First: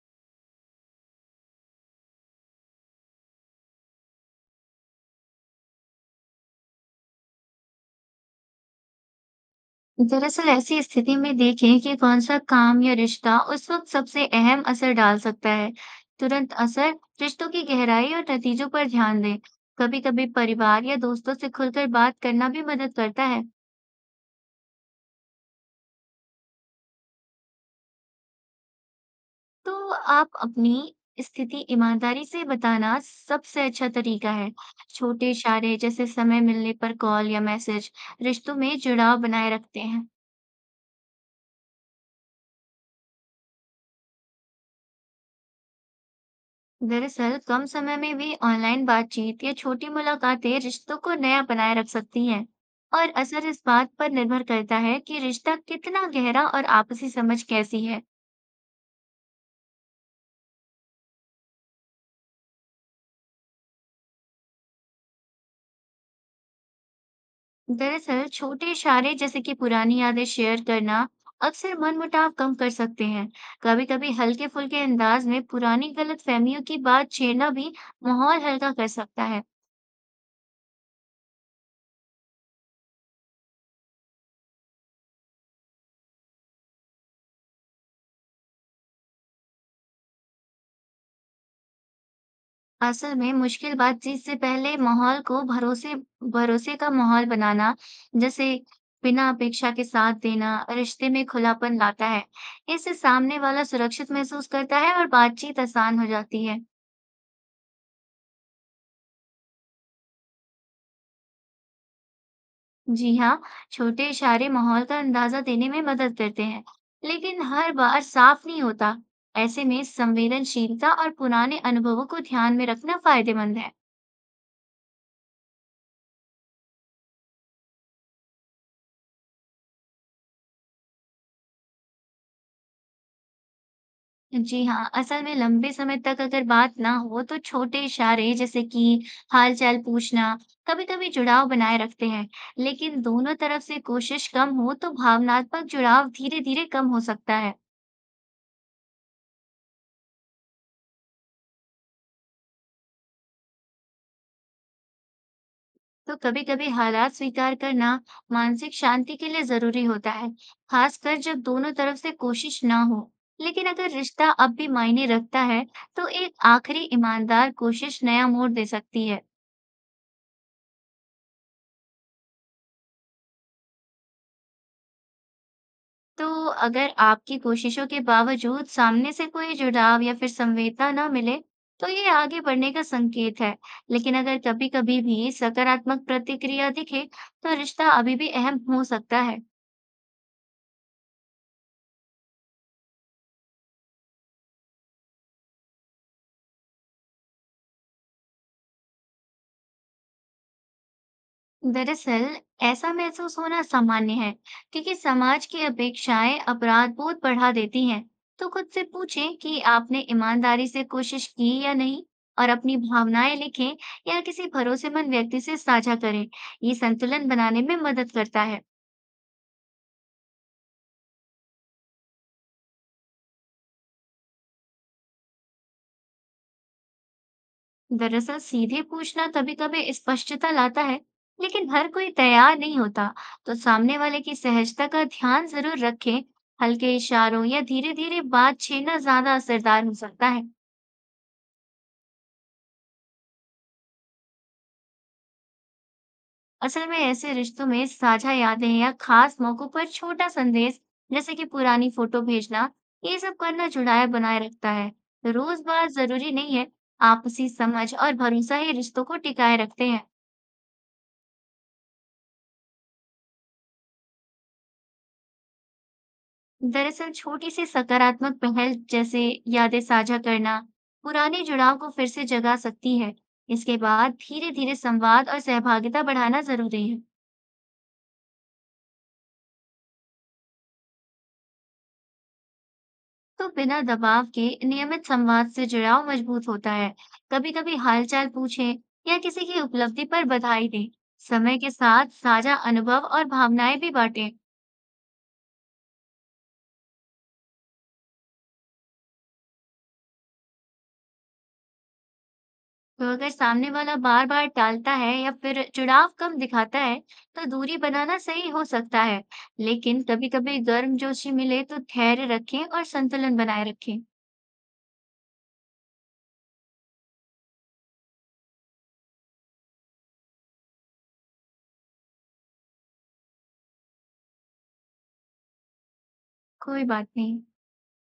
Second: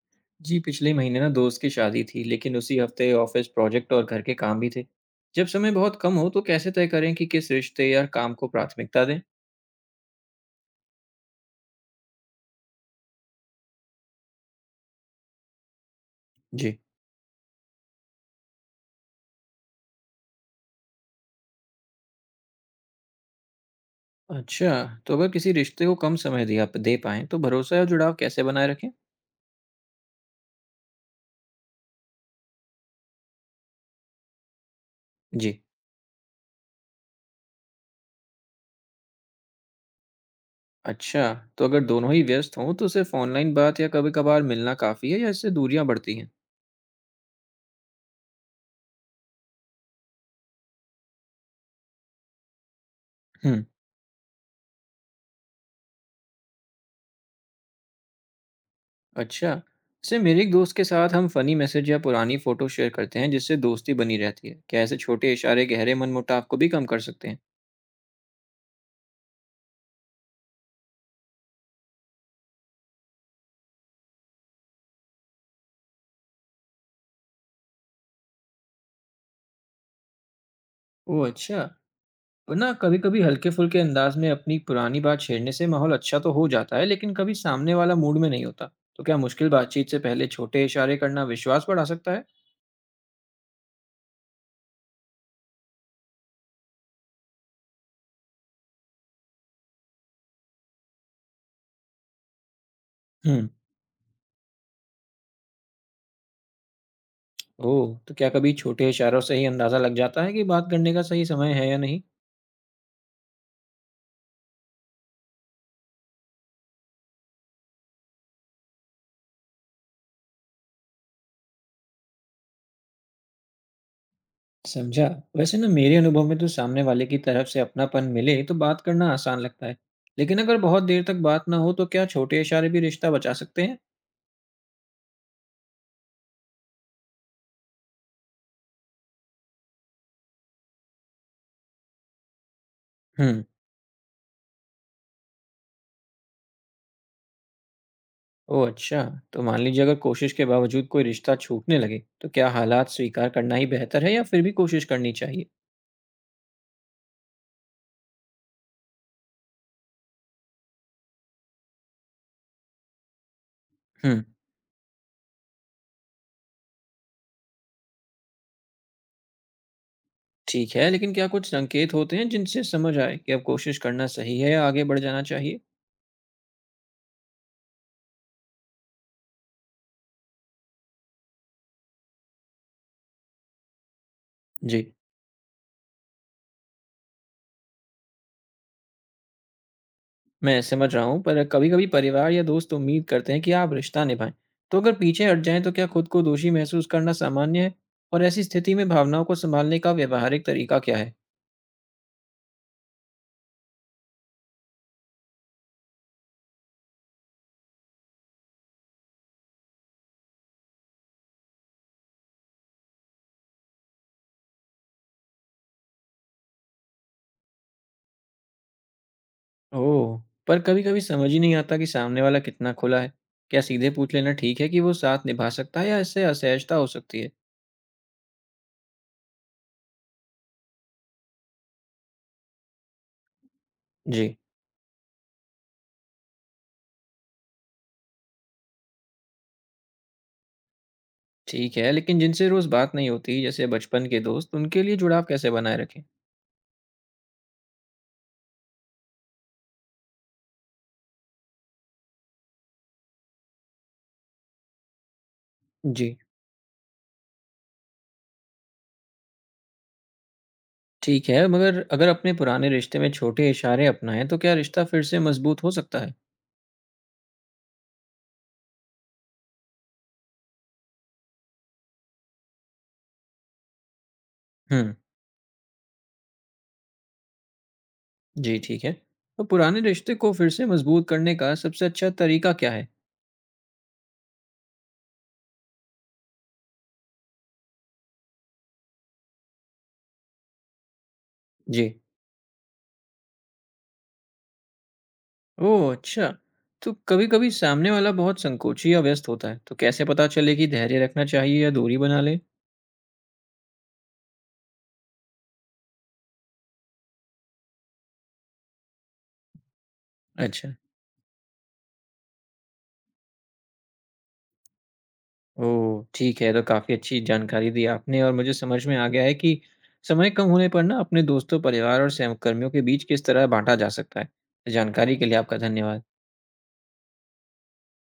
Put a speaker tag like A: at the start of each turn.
A: जी, पिछले महीने ना दोस्त की शादी थी, लेकिन उसी हफ्ते ऑफिस प्रोजेक्ट और घर के काम भी थे। जब समय बहुत कम हो तो कैसे तय करें कि किस रिश्ते या काम को प्राथमिकता दें?
B: दरअसल ऐसी स्थिति में देखें कि कौन सा काम या रिश्ता उस वक्त सबसे अहम असर डाल सकता है। तुरंत
A: जी।
B: असर, रिश्तों की गहराई और नतीजों पर ध्यान दें। कभी-कभी परिवार या दोस्तों से खुलकर बात करना भी मदद करता है।
A: अच्छा, तो अगर किसी रिश्ते को कम समय दिया दे पाएं तो भरोसा या जुड़ाव कैसे बनाए रखें?
B: तो आप अपनी स्थिति ईमानदारी से बताना सबसे अच्छा तरीका है। छोटे
A: जी।
B: इशारे जैसे समय मिलने पर कॉल या मैसेज रिश्तों में जुड़ाव बनाए रखते हैं।
A: अच्छा, तो अगर दोनों ही व्यस्त हों तो सिर्फ ऑनलाइन बात या कभी कभार मिलना काफ़ी है या इससे दूरियां बढ़ती हैं?
B: दरअसल कम समय में भी ऑनलाइन बातचीत या छोटी मुलाकातें रिश्तों को नया बनाए रख सकती हैं। और असर इस
A: हम्म।
B: बात पर निर्भर करता है कि रिश्ता कितना गहरा और आपसी समझ कैसी है।
A: अच्छा, जैसे मेरे एक दोस्त के साथ हम फनी मैसेज या पुरानी फ़ोटो शेयर करते हैं जिससे दोस्ती बनी रहती है। क्या ऐसे छोटे इशारे गहरे मनमुटाव को भी कम कर सकते हैं?
B: दरअसल छोटे इशारे जैसे कि पुरानी यादें शेयर करना अक्सर मनमुटाव कम कर सकते हैं। कभी कभी हल्के फुल्के अंदाज में पुरानी गलतफहमियों की बात छेड़ना भी माहौल हल्का कर सकता है।
A: ओह, अच्छा! वरना कभी-कभी हल्के-फुल्के अंदाज में अपनी पुरानी बात छेड़ने से माहौल अच्छा तो हो जाता है, लेकिन कभी सामने वाला मूड में नहीं होता। तो क्या मुश्किल बातचीत से पहले छोटे इशारे करना विश्वास बढ़ा सकता है?
B: असल में मुश्किल बातचीत से पहले माहौल को भरोसे भरोसे का माहौल बनाना, जैसे बिना अपेक्षा के साथ देना, रिश्ते में खुलापन लाता है। इससे सामने
A: हुँ।
B: वाला सुरक्षित महसूस करता है और बातचीत आसान हो जाती है।
A: ओह! तो क्या कभी छोटे इशारों से ही अंदाज़ा लग जाता है कि बात करने का सही समय है या नहीं?
B: जी हाँ, छोटे इशारे माहौल का अंदाजा देने में मदद करते हैं, लेकिन हर बार साफ नहीं होता। ऐसे में संवेदनशीलता और पुराने अनुभवों को ध्यान में रखना फायदेमंद है।
A: समझा। वैसे ना मेरे अनुभव में तो सामने वाले की तरफ से अपनापन मिले तो बात करना आसान लगता है। लेकिन अगर बहुत देर तक बात ना हो तो क्या छोटे इशारे भी रिश्ता बचा सकते हैं?
B: जी हाँ, असल में लंबे समय तक अगर बात ना हो तो छोटे इशारे जैसे कि हालचाल पूछना कभी-कभी जुड़ाव बनाए रखते हैं, लेकिन दोनों
A: हुँ।
B: तरफ से कोशिश कम हो तो भावनात्मक जुड़ाव धीरे-धीरे कम हो सकता है।
A: ओह, अच्छा! तो मान लीजिए अगर कोशिश के बावजूद कोई रिश्ता छूटने लगे, तो क्या हालात स्वीकार करना ही बेहतर है या फिर भी कोशिश करनी चाहिए?
B: तो कभी-कभी हालात स्वीकार करना मानसिक शांति के लिए जरूरी होता है, खासकर जब दोनों तरफ से कोशिश ना हो। लेकिन अगर
A: हुँ।
B: रिश्ता अब भी मायने रखता है, तो एक आखिरी ईमानदार कोशिश नया मोड़ दे सकती है।
A: ठीक है, लेकिन क्या कुछ संकेत होते हैं जिनसे समझ आए कि अब कोशिश करना सही है या आगे बढ़ जाना चाहिए?
B: तो अगर आपकी कोशिशों के बावजूद सामने से कोई जुड़ाव या फिर संवेदना ना मिले, तो ये आगे बढ़ने का संकेत है। लेकिन अगर
A: जी।
B: कभी-कभी भी सकारात्मक प्रतिक्रिया दिखे, तो रिश्ता अभी भी अहम हो सकता है।
A: मैं समझ रहा हूँ, पर कभी-कभी परिवार या दोस्त उम्मीद करते हैं कि आप रिश्ता निभाएँ। तो अगर पीछे हट जाएँ, तो क्या खुद को दोषी महसूस करना सामान्य है? और ऐसी स्थिति में भावनाओं को सँभालने का व्यावहारिक तरीका क्या है?
B: दरअसल ऐसा महसूस होना सामान्य है क्योंकि समाज की अपेक्षाएं अपराध बोध बढ़ा देती हैं। तो खुद से पूछें कि आपने ईमानदारी से कोशिश की या नहीं, और अपनी भावनाएं लिखें या किसी भरोसेमंद व्यक्ति से साझा करें। ये संतुलन बनाने में मदद करता है।
A: ओह! पर कभी-कभी समझ ही नहीं आता कि सामने वाला कितना खुला है। क्या सीधे पूछ लेना ठीक है कि वो साथ निभा सकता है या इससे असहजता हो सकती है?
B: दरअसल सीधे पूछना कभी-कभी स्पष्टता लाता है, लेकिन हर कोई तैयार नहीं होता। तो सामने वाले
A: जी।
B: की सहजता का ध्यान जरूर रखें। हल्के इशारों या धीरे धीरे बात छेड़ना ज्यादा असरदार हो सकता है।
A: ठीक है, लेकिन जिनसे रोज़ बात नहीं होती, जैसे बचपन के दोस्त, उनके लिए जुड़ाव कैसे बनाए रखें?
B: असल में ऐसे रिश्तों में साझा यादें या खास मौकों पर छोटा संदेश, जैसे कि पुरानी फोटो भेजना, ये सब करना जुड़ाव बनाए रखता है। रोजगार
A: जी।
B: जरूरी नहीं है। आपसी समझ और भरोसा ही रिश्तों को टिकाए रखते हैं।
A: ठीक है, मगर अगर अपने पुराने रिश्ते में छोटे इशारे अपनाएँ, तो क्या रिश्ता फिर से मज़बूत हो सकता है?
B: दरअसल छोटी सी सकारात्मक पहल जैसे यादें साझा करना पुराने जुड़ाव को फिर से जगा सकती है। इसके बाद धीरे धीरे
A: हुँ।
B: संवाद और सहभागिता बढ़ाना जरूरी है।
A: जी, ठीक है। तो पुराने रिश्ते को फिर से मज़बूत करने का सबसे अच्छा तरीका क्या है?
B: तो बिना दबाव के नियमित संवाद से जुड़ाव मजबूत होता है। कभी-कभी हालचाल पूछें या किसी की उपलब्धि पर बधाई दें। समय के
A: जी।
B: साथ साझा अनुभव और भावनाएं भी बांटें।
A: ओह, अच्छा। तो कभी-कभी सामने वाला बहुत संकोची या व्यस्त होता है, तो कैसे पता चले कि धैर्य रखना चाहिए या दूरी बना ले?
B: तो अगर सामने वाला बार-बार टालता है या फिर जुड़ाव कम दिखाता है, तो दूरी बनाना सही हो सकता है। लेकिन कभी-कभी
A: अच्छा।
B: गर्मजोशी मिले तो धैर्य रखें और संतुलन बनाए रखें।
A: ओह, ठीक है, ये तो काफ़ी अच्छी जानकारी दी आपने और मुझे समझ में आ गया है कि समय कम होने पर ना अपने दोस्तों, परिवार और सहकर्मियों के बीच किस तरह बाँटा जा सकता है। जानकारी के लिए आपका धन्यवाद।
B: कोई बात नहीं।